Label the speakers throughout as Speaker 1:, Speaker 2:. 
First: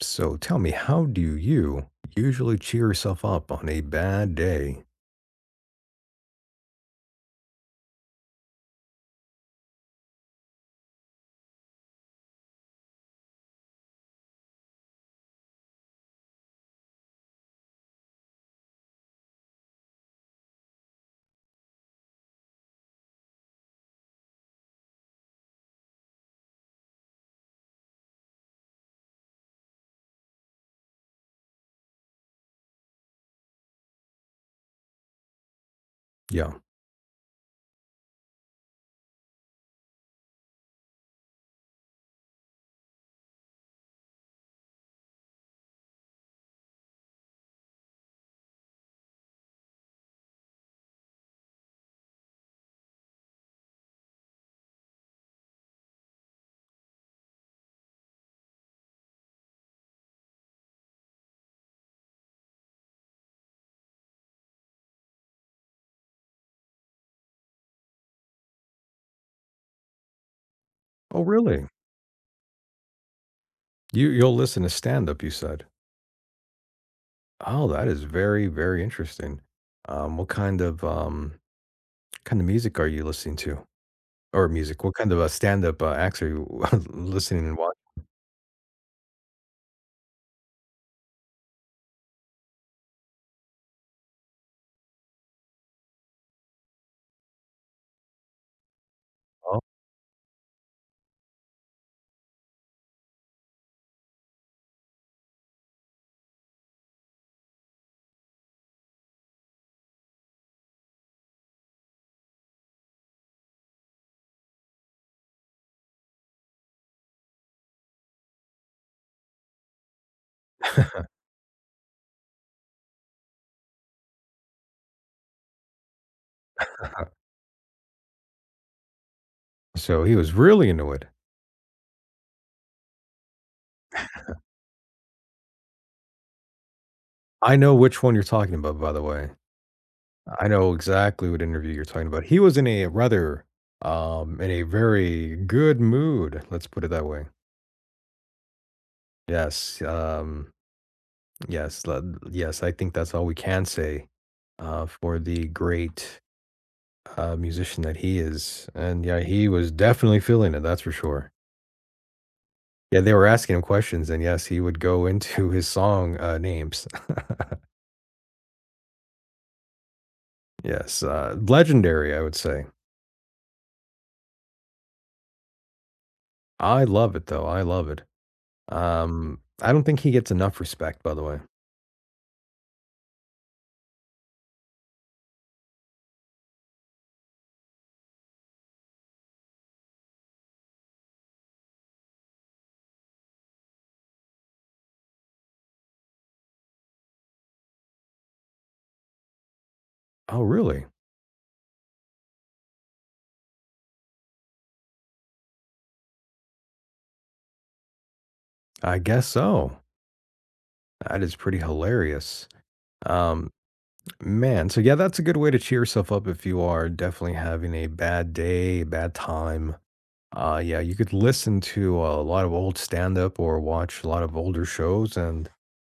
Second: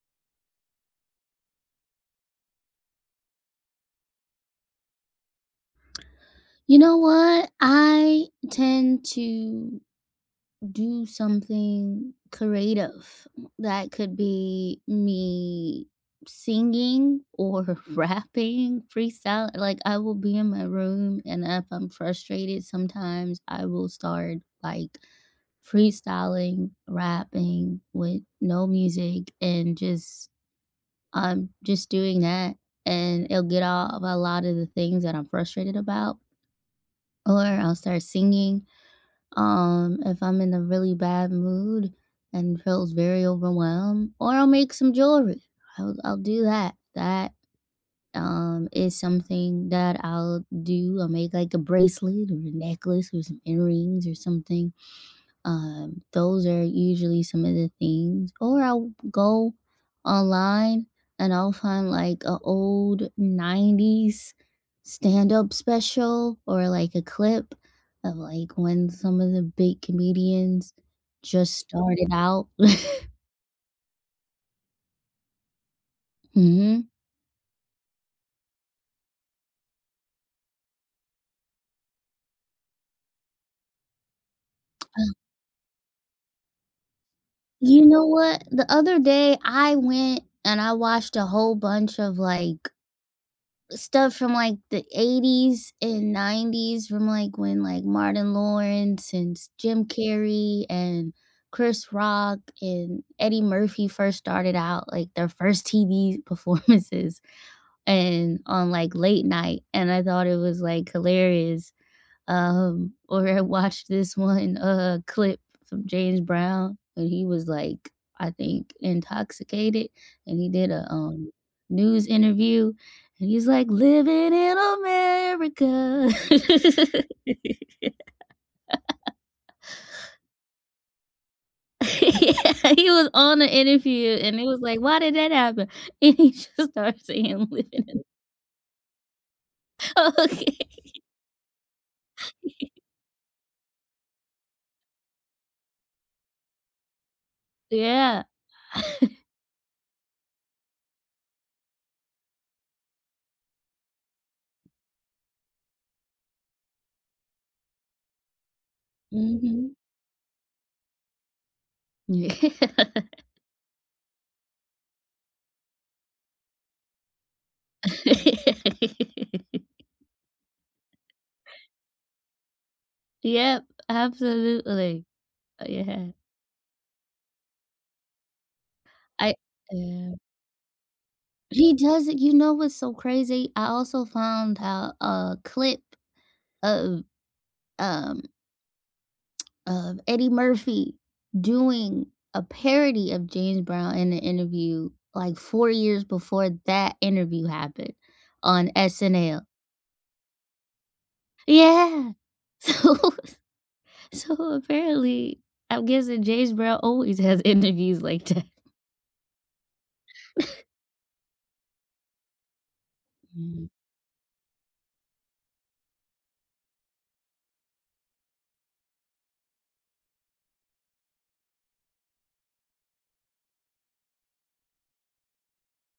Speaker 1: So tell me, how do you usually cheer yourself up on a bad day?
Speaker 2: You know what? I tend to do something creative. That could be me singing or rapping, freestyle. I will be in my room, and if I'm frustrated, sometimes I will start like freestyling, rapping with no music, and just I'm just doing that. And it'll get off a lot of the things that I'm frustrated about,
Speaker 1: Yeah.
Speaker 2: or I'll start singing. If I'm in a really bad mood and feels very overwhelmed, or I'll make some jewelry. I'll do that. That is something that I'll do. I'll make like a bracelet or a necklace or some earrings or something. Those are usually some of the things. Or I'll go online and I'll find like a old 90s stand-up special or like a clip of like when some of the big comedians
Speaker 1: Oh,
Speaker 2: just
Speaker 1: really?
Speaker 2: started out.
Speaker 1: You'll listen to stand up, you said.
Speaker 2: Mhm.
Speaker 1: Oh, that is very, very interesting. What kind of music are you listening to? Or music, what kind of a stand-up acts are you listening and watching?
Speaker 2: You know what? The other day I went and I watched a whole bunch of like stuff from like the 80s and 90s from like when like Martin Lawrence and
Speaker 1: Oh,
Speaker 2: Jim Carrey and Chris Rock and Eddie Murphy first started out, like their first TV performances and on like late night, and I thought it was like hilarious. Or I watched this one clip from James Brown and he was like, I think, intoxicated, and he did a news interview and he's like living in America. Yeah,
Speaker 1: so he was really into it.
Speaker 2: he was on the interview and it was like, why did that happen? And he just started saying
Speaker 1: I
Speaker 2: living
Speaker 1: know
Speaker 2: in.
Speaker 1: which one you're talking about, by the way. I
Speaker 2: Okay.
Speaker 1: know exactly what interview you're talking about. He was in a rather in a very good mood, let's put it that way.
Speaker 2: Yeah.
Speaker 1: Yes, yes, le yes, I think that's all we can say, for the great, musician that he is, and, yeah, he was
Speaker 2: Mhm.
Speaker 1: definitely feeling it, that's for sure.
Speaker 2: Yeah.
Speaker 1: Yeah, they were asking him questions, and, yes, he would go into his song, names. Yes, legendary, I would say.
Speaker 2: Yep, absolutely. Oh, yeah.
Speaker 1: I love it, though, I love it.
Speaker 2: I
Speaker 1: I don't think he
Speaker 2: yeah.
Speaker 1: gets enough respect, by the way.
Speaker 2: He does it. You know what's so crazy? I also found out a clip of, um, of Eddie Murphy doing a parody of James Brown in an interview, like, 4 years before that interview happened on SNL.
Speaker 1: Oh, really?
Speaker 2: Yeah. So so apparently, I'm guessing James Brown always has interviews like that.
Speaker 1: I guess so. That is pretty hilarious. Um
Speaker 2: Mm,
Speaker 1: Man, so yeah, that's a good way to cheer yourself up if you are definitely having a bad day, bad time. Yeah, you could listen to a lot of old stand up or watch a lot of older shows, and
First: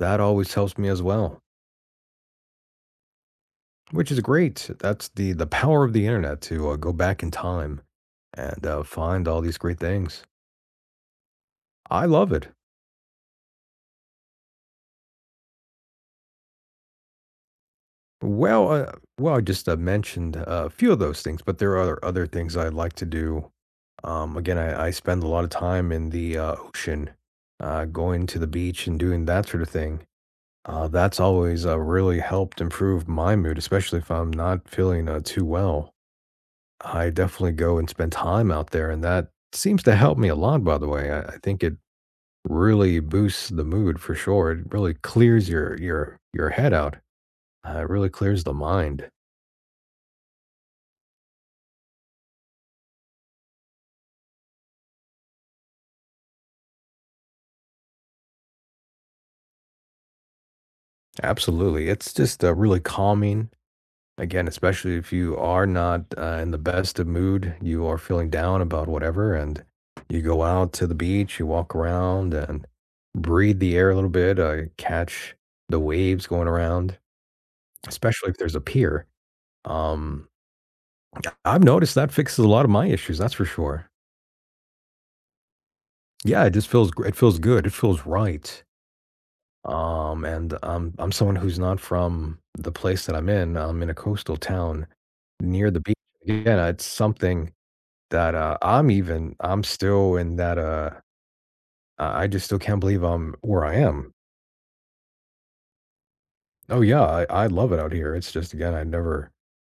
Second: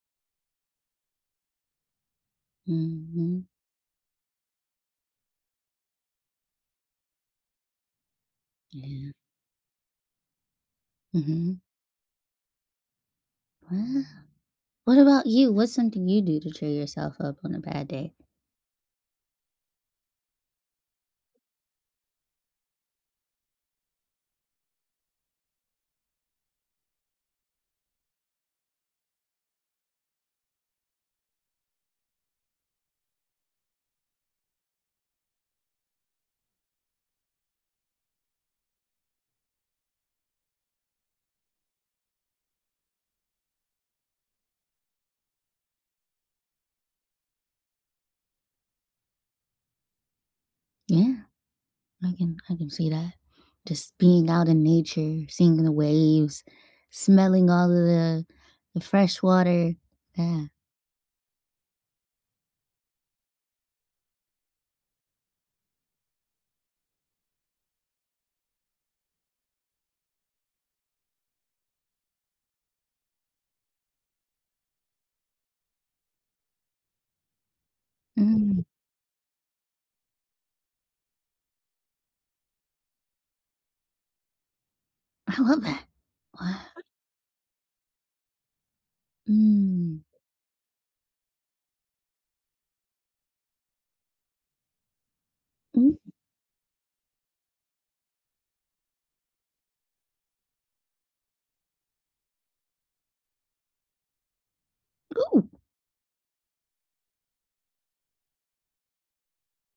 Speaker 1: that always helps me as well,
Speaker 2: mhm.
Speaker 1: which is great. That's the power of the internet to go back in time and
Speaker 2: Yeah.
Speaker 1: find all these great things.
Speaker 2: Mhm.
Speaker 1: I love it.
Speaker 2: Wow. What about you? What's something you do to cheer yourself up on a bad day?
Speaker 1: Well, uh, well, I just mentioned a few of those things, but there are other things I'd like to do. Again, I spend a lot of time in the ocean, going to the beach and doing that sort of thing. That's always really helped improve my mood, especially if I'm not feeling too well. I definitely go and spend time out there, and that seems to help me a lot. By the way, I think it really boosts the mood for sure. It really clears your head out. It really clears the mind.
Speaker 2: Yeah, I can see that. Just being out in nature, seeing the waves, smelling all of the fresh water. Yeah.
Speaker 1: Absolutely. It's just really calming. Again, especially if you are not in the best of mood, you are feeling down about whatever, and you go out to the beach, you walk around and breathe the air a little bit, catch the waves going around, especially if there's a
Speaker 2: Mm.
Speaker 1: pier. Um, I've noticed that fixes a lot of my issues, that's for sure.
Speaker 2: I love that.
Speaker 1: Yeah, it
Speaker 2: Wow.
Speaker 1: just it feels good. It feels right.
Speaker 2: Mm.
Speaker 1: And I'm someone who's not from the place that I'm in. I'm in a coastal town near the beach.
Speaker 2: Mm.
Speaker 1: Again, it's something that I'm still in that I just still can't believe I'm where I am.
Speaker 2: Ooh.
Speaker 1: Oh yeah, I love it out here. It's just again, I never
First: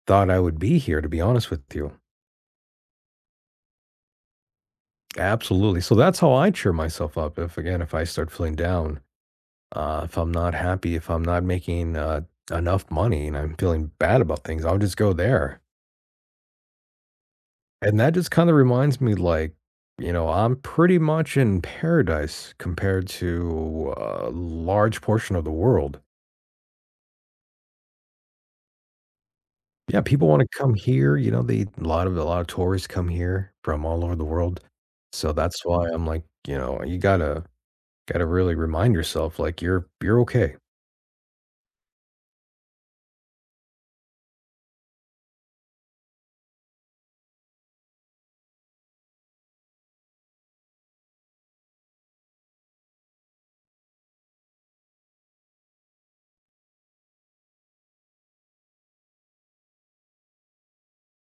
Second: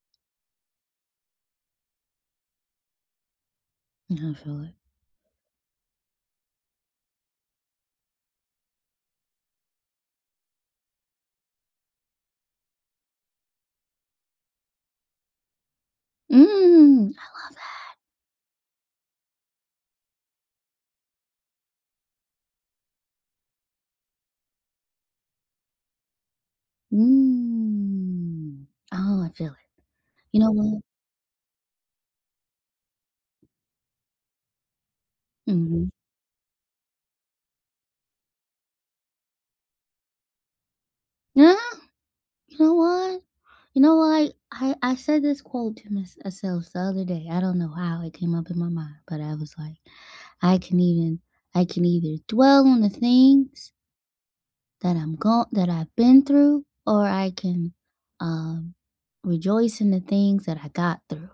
Speaker 1: thought I would be here to be honest with you.
Speaker 2: I feel it.
Speaker 1: Absolutely. So that's how I cheer myself up. If again, if I start feeling down, if I'm not happy, if I'm not making enough money and I'm feeling bad about things, I'll just go there.
Speaker 2: Mm.
Speaker 1: And that just kinda reminds me, like, you know, I'm pretty much in paradise compared to a large portion of the world.
Speaker 2: Mm. Oh, I feel it.
Speaker 1: Yeah, people
Speaker 2: You
Speaker 1: wanna
Speaker 2: know
Speaker 1: come
Speaker 2: what?
Speaker 1: here, you know, they a lot of tourists come here from all over the world. So that's why
Speaker 2: Hmm.
Speaker 1: I'm like, you know, you gotta gotta really remind yourself, like, you're okay.
Speaker 2: Yeah. You know what? You know what? I said this quote to myself the other day. I don't know how it came up in my mind, but I was like, I can even I can either dwell on the things that I've been through, or I can um rejoice in the things that I got through.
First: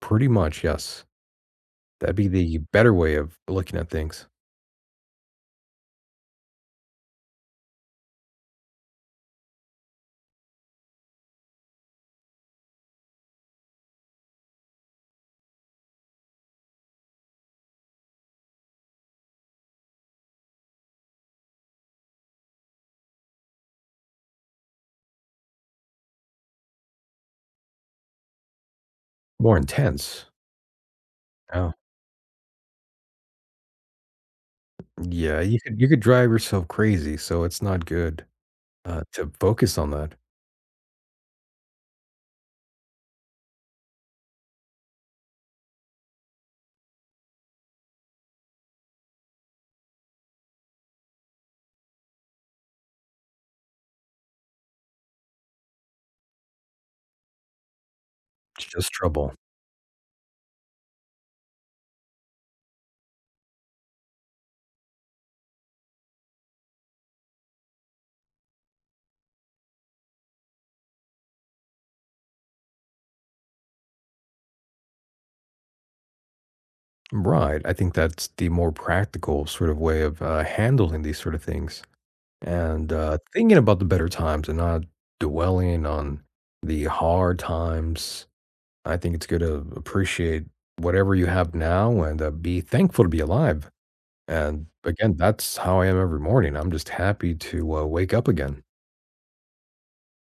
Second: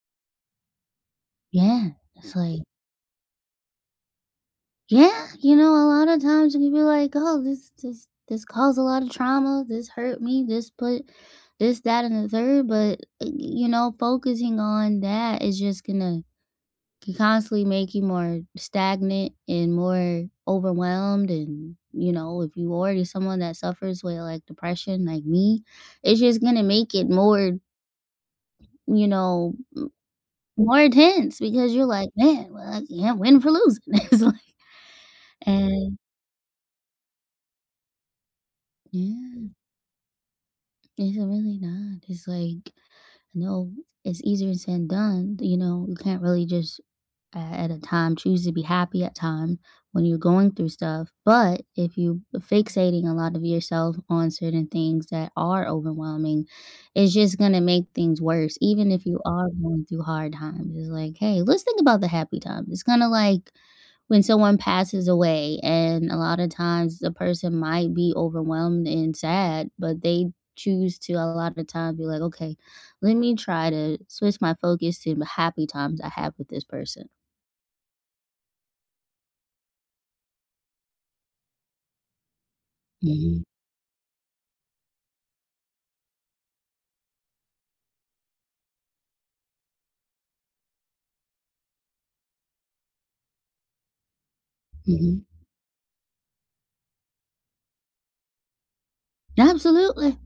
Speaker 1: Pretty much, yes.
Speaker 2: Yeah.
Speaker 1: That'd be
Speaker 2: It's
Speaker 1: the
Speaker 2: like,
Speaker 1: better way of looking at things.
Speaker 2: yeah, you know, a lot of times you can be like, oh, this caused a lot of trauma, this hurt me, this put this, that, and the third, but you know, focusing on that is just gonna can constantly make you more stagnant and more overwhelmed. And you know, if you already someone that suffers with like depression like me, it's just gonna make it more, you know,
Speaker 1: More intense.
Speaker 2: more intense,
Speaker 1: Yeah.
Speaker 2: because you're like, man, well, I can't win for losing. It's like,
Speaker 1: Yeah, you
Speaker 2: and
Speaker 1: could drive yourself crazy, so it's not good, to
Speaker 2: yeah,
Speaker 1: focus on that.
Speaker 2: it's really not. It's like, no, it's easier said than done. You know, you can't really just at a time choose to be happy at time when you're going through stuff. But if you fixating a lot of yourself on certain things that are overwhelming, it's just going to make things worse.
Speaker 1: It's just
Speaker 2: Even if you
Speaker 1: trouble.
Speaker 2: are going through hard times, it's like, hey, let's think about the happy times. It's going to like when someone passes away, and a lot of times the person might be overwhelmed and sad, but they choose to a lot of times be like, okay, let me try to switch my focus to the happy times I have with this person.
Speaker 1: Right. I think that's the more practical sort of way of, handling these sort of things and,
Speaker 2: Mhm,
Speaker 1: thinking about the better times and not dwelling on the hard times. I think it's good to appreciate whatever you have now and, be thankful to be alive, and, again,
Speaker 2: mhm.
Speaker 1: that's how I am every morning. I'm just happy to, wake up again,
Speaker 2: Absolutely.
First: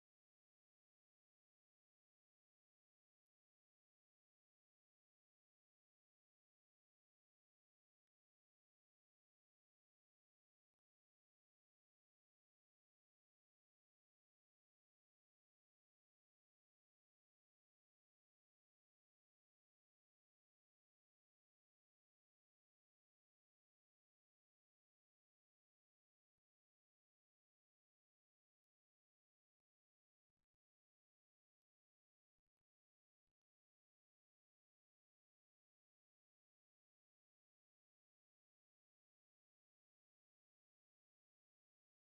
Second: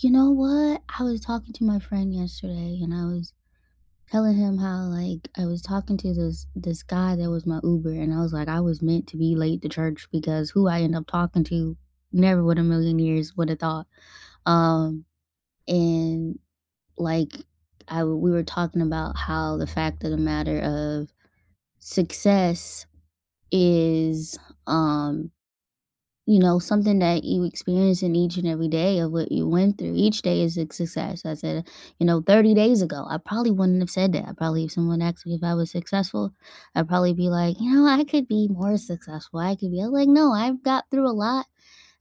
Speaker 2: You know what? I was talking to my friend yesterday and I was telling him how like I was talking to this guy that was my Uber, and I was like, I was meant to be late to church, because who I end up talking to, never would a million years would have thought. Um and like, we were talking about how the fact of the matter of success is, um you know, something that you experience in each and every day of what you went through. Each day is a success. I said, you know, 30 days ago, I probably wouldn't have said that. I probably, if someone asked me if I was successful, I'd probably be like, you know, I could be more successful. I could be I'm like, no, I've got through a lot,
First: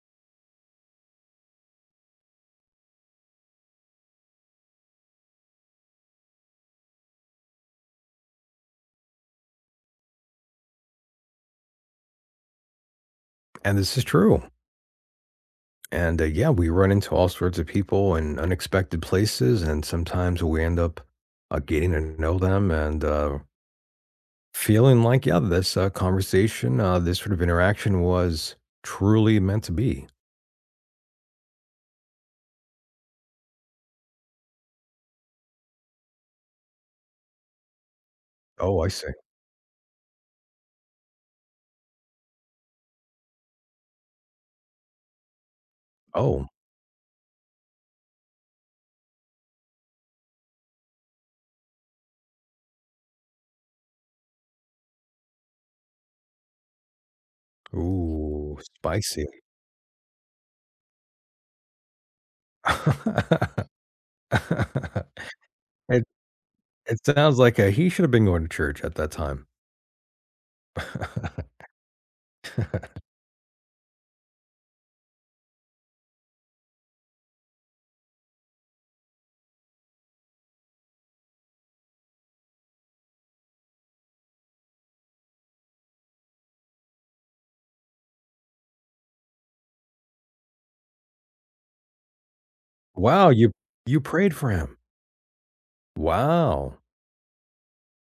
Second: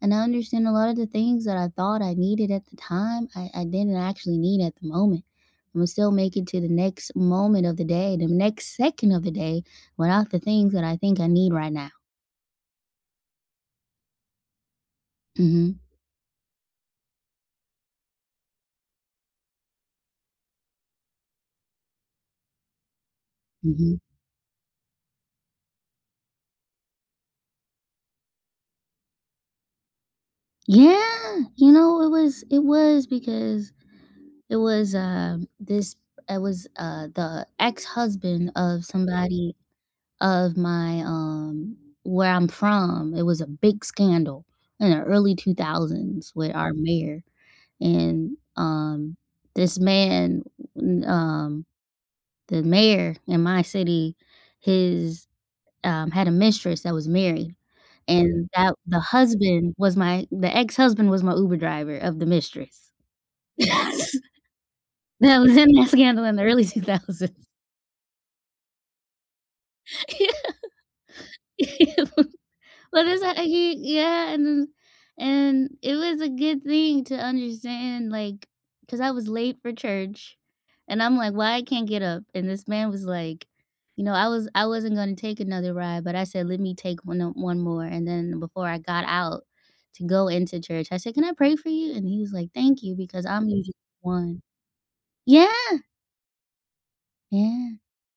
Speaker 2: and I understand a lot of the things that I thought I needed at the time, I didn't actually need at the moment. I'm gonna still make it to the next moment of the day, the next second of the day, without the things that I think I need right now.
Speaker 1: and this is true.
Speaker 2: Hmm.
Speaker 1: And, yeah, we run into all sorts of people in unexpected places, and sometimes we end up, getting to know them and,
Speaker 2: Hmm.
Speaker 1: feeling like, yeah, this, conversation, this sort of interaction was truly meant to be.
Speaker 2: Yeah, you know, it was because it was uh, this it was the ex-husband
Speaker 1: Oh,
Speaker 2: of
Speaker 1: I see.
Speaker 2: somebody of my where I'm from. It was a big scandal in the early 2000s
Speaker 1: Oh.
Speaker 2: with our mayor, and this man, n- um the mayor in my city, his had a mistress that was married, and
Speaker 1: Ooh,
Speaker 2: that the
Speaker 1: spicy.
Speaker 2: husband was my the ex-husband was my Uber driver of the mistress. That was in that
Speaker 1: It
Speaker 2: scandal in the early
Speaker 1: it
Speaker 2: 2000s.
Speaker 1: sounds like, he should have been going to church at that time.
Speaker 2: What is that? He Yeah, and then, and it was a good thing to understand, like, cause I was late for church, and I'm like, "Why I can't get up?" And this man was like, you know, I wasn't gonna take another ride, but I said, "Let me take one more," and then before I got out to go into church, I said, "Can I pray for you?" And he was like, "Thank you," because
Speaker 1: Wow,
Speaker 2: I'm usually
Speaker 1: you
Speaker 2: the
Speaker 1: prayed
Speaker 2: one.
Speaker 1: for him.
Speaker 2: Yeah,
Speaker 1: Wow.
Speaker 2: yeah.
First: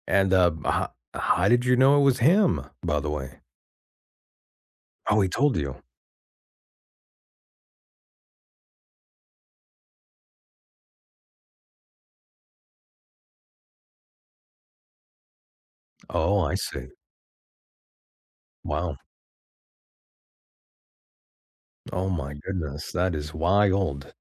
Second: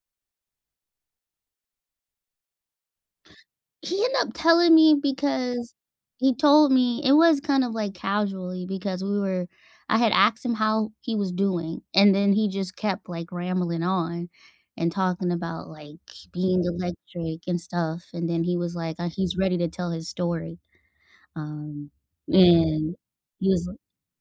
Speaker 1: And, ho how did you know it was him, by the way?
Speaker 2: He ended up telling me,
Speaker 1: Oh, he told
Speaker 2: because
Speaker 1: you?
Speaker 2: he told me. It was kind of, like, casually, because we were, I had asked him how he was doing, and then he just kept, like, rambling on and talking about, like,
Speaker 1: Oh, I
Speaker 2: being
Speaker 1: see.
Speaker 2: electric and stuff, and then he was
Speaker 1: Wow.
Speaker 2: like, he's ready to tell his story, um,
Speaker 1: Oh my goodness,
Speaker 2: and
Speaker 1: that is
Speaker 2: he was like,
Speaker 1: wild.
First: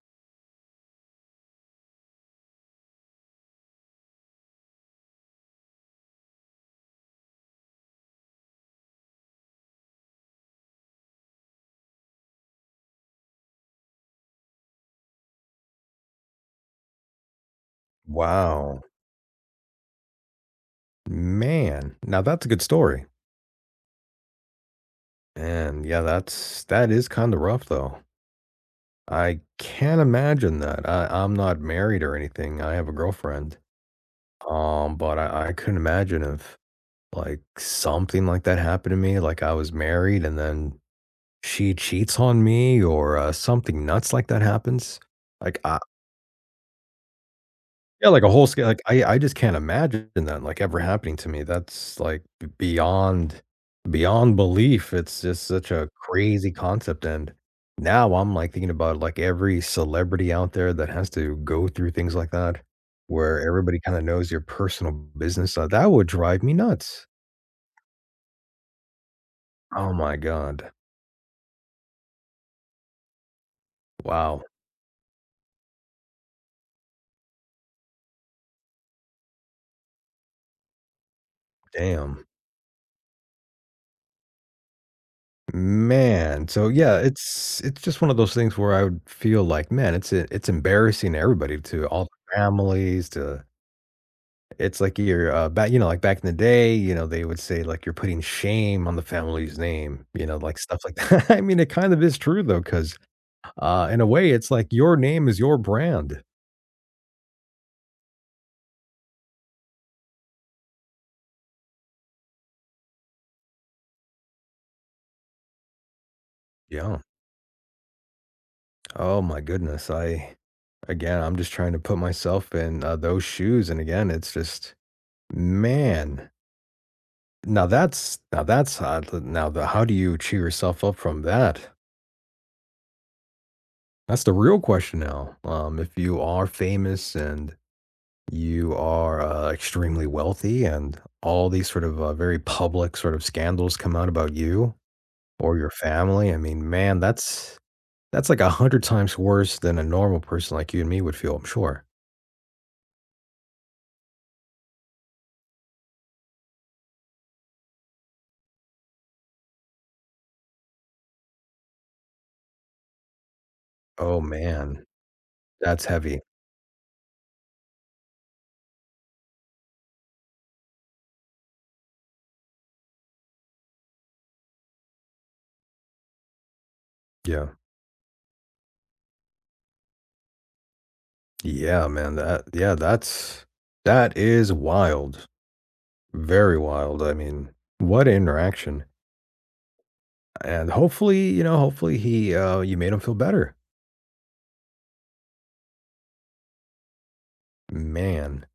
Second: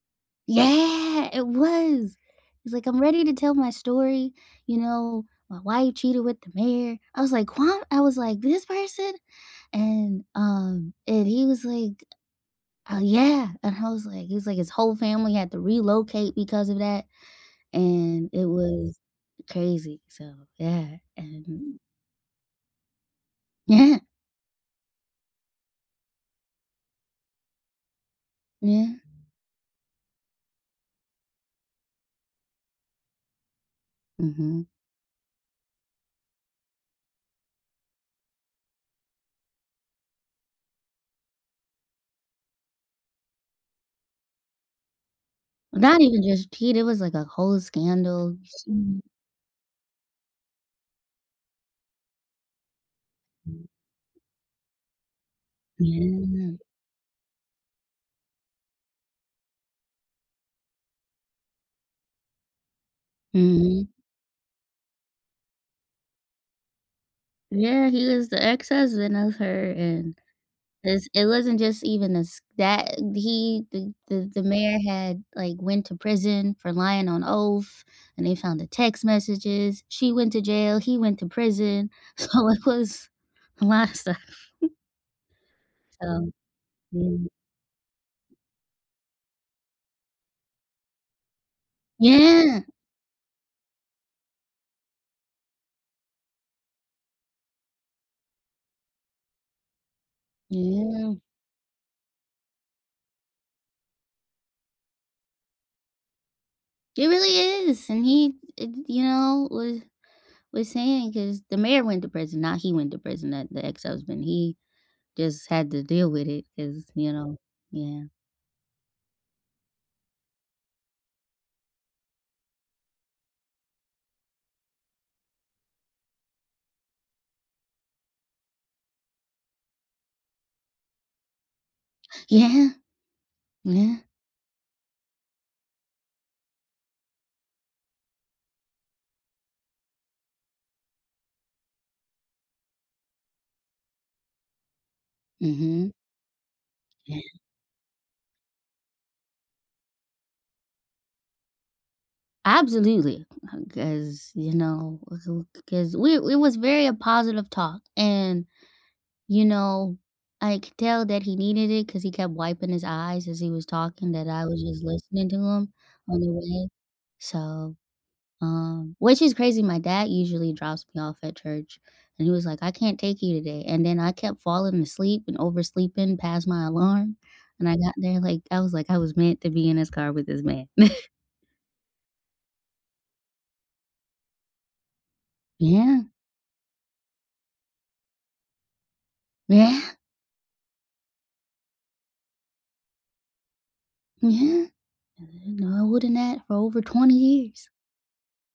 Speaker 2: yeah, it was. He's like, "I'm ready to tell my story, you know, my wife cheated with the mayor." I was like, "What?" I was like, "This person?" And he was like, "Oh, yeah," and I was like he was like, his whole family had to relocate because of that, and it
Speaker 1: Wow.
Speaker 2: was crazy, so, yeah, and
Speaker 1: Man, now that's a good story.
Speaker 2: yeah,
Speaker 1: And yeah, that's that is kinda rough, though.
Speaker 2: yeah,
Speaker 1: I can't imagine that. I'm not married or anything, I have a girlfriend,
Speaker 2: mhm.
Speaker 1: but I couldn't imagine if, like, something like that happened to me, like, I was married and then she cheats on me or, something nuts like that happens. Like, I
Speaker 2: Not even just cheat, it was like a whole
Speaker 1: Yeah, like a
Speaker 2: scandal.
Speaker 1: whole scale like,
Speaker 2: Mhm.
Speaker 1: I just can't imagine that, like, ever happening to me. That's, like, b beyond beyond belief. It's just such a crazy
Speaker 2: Yeah,
Speaker 1: concept, and now I'm, like, thinking about, like, every celebrity out there that has to go through things like that, where everybody
Speaker 2: mhm.
Speaker 1: kinda knows your personal business. That would drive me nuts.
Speaker 2: Yeah, he was the ex-husband of her.
Speaker 1: Oh my
Speaker 2: And
Speaker 1: god.
Speaker 2: 'cause it wasn't just even a s that he the the
Speaker 1: Wow.
Speaker 2: mayor had, like, went to prison for lying on oath, and they found the text messages. She went to jail, he went to prison,
Speaker 1: Damn.
Speaker 2: so it was a lot of stuff, so
Speaker 1: Man, so yeah,
Speaker 2: mm.
Speaker 1: it's just one of those things where I would feel like, man, it's embarrassing to everybody, to all the
Speaker 2: Yeah,
Speaker 1: families, to it's like you're, back you know, like, back in the day, you know, they would say, like, "You're putting shame on the family's name," you know, like, stuff like
Speaker 2: yeah.
Speaker 1: that. I mean, it kind of is true, though, 'cause, in a way, it's like your name is your brand.
Speaker 2: It really is, and he, it, you know, was saying, because the mayor went to prison, not he went to prison. That the ex-husband, he just had to deal with it, 'cause,
Speaker 1: Yeah.
Speaker 2: you know. Yeah.
Speaker 1: Oh my goodness, I again, I'm just trying to put myself in, those shoes, and again, it's just man. Now that's hard, now the how do you cheer yourself up from that?
Speaker 2: Yeah, yeah.
Speaker 1: That's the real question now. If you are famous and you are, extremely wealthy and all these sort of, very public sort of scandals come out about you or your
Speaker 2: Mhm.
Speaker 1: family, I mean, man, that's like 100 times worse than a normal person like you and me would feel, I'm sure.
Speaker 2: Absolutely, because, you know, cause we, it was very a positive talk, and, you know, I could tell that he needed it, cause he kept wiping his eyes as he was talking,
Speaker 1: Oh,
Speaker 2: that I was just
Speaker 1: man.
Speaker 2: listening to him
Speaker 1: That's
Speaker 2: on
Speaker 1: heavy.
Speaker 2: the way. So, which is crazy, my dad usually drops me off at church, and he was like, "I can't take you today," and then I kept falling asleep and oversleeping past my alarm,
Speaker 1: Yeah.
Speaker 2: and I got there like, I was meant to be in this car with this man.
Speaker 1: Yeah, man. That yeah, that is wild.
Speaker 2: Yeah,
Speaker 1: Very wild. I mean, what interaction.
Speaker 2: yeah,
Speaker 1: And hopefully, you know, hopefully he you made him feel better.
Speaker 2: yeah. No, I wouldn't at for over 20 years.
Speaker 1: Man.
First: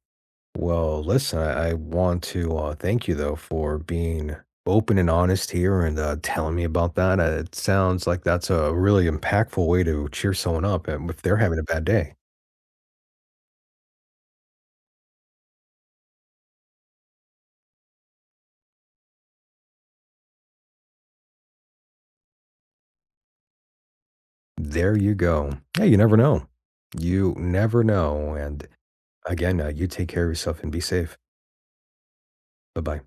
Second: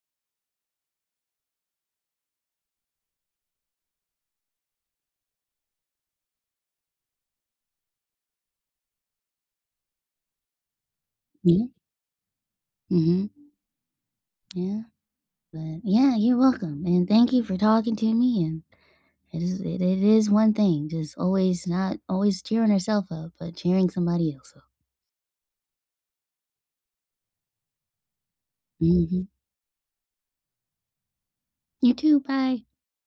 Speaker 1: Well, listen, I want to thank you though for being open and honest here and telling me about that. It sounds like that's a really impactful way to cheer someone up and if they're having a
Speaker 2: Yeah,
Speaker 1: bad day.
Speaker 2: mhm, yeah, but yeah, you're welcome, and thank you for talking to me, and it is one thing, just always not always cheering herself up, but cheering somebody else up.
Speaker 1: There you go. Yeah, you never know. You never know. And
Speaker 2: Mhm.
Speaker 1: again, you take care of yourself and be safe.
Speaker 2: You too, bye.
Speaker 1: Bye-bye.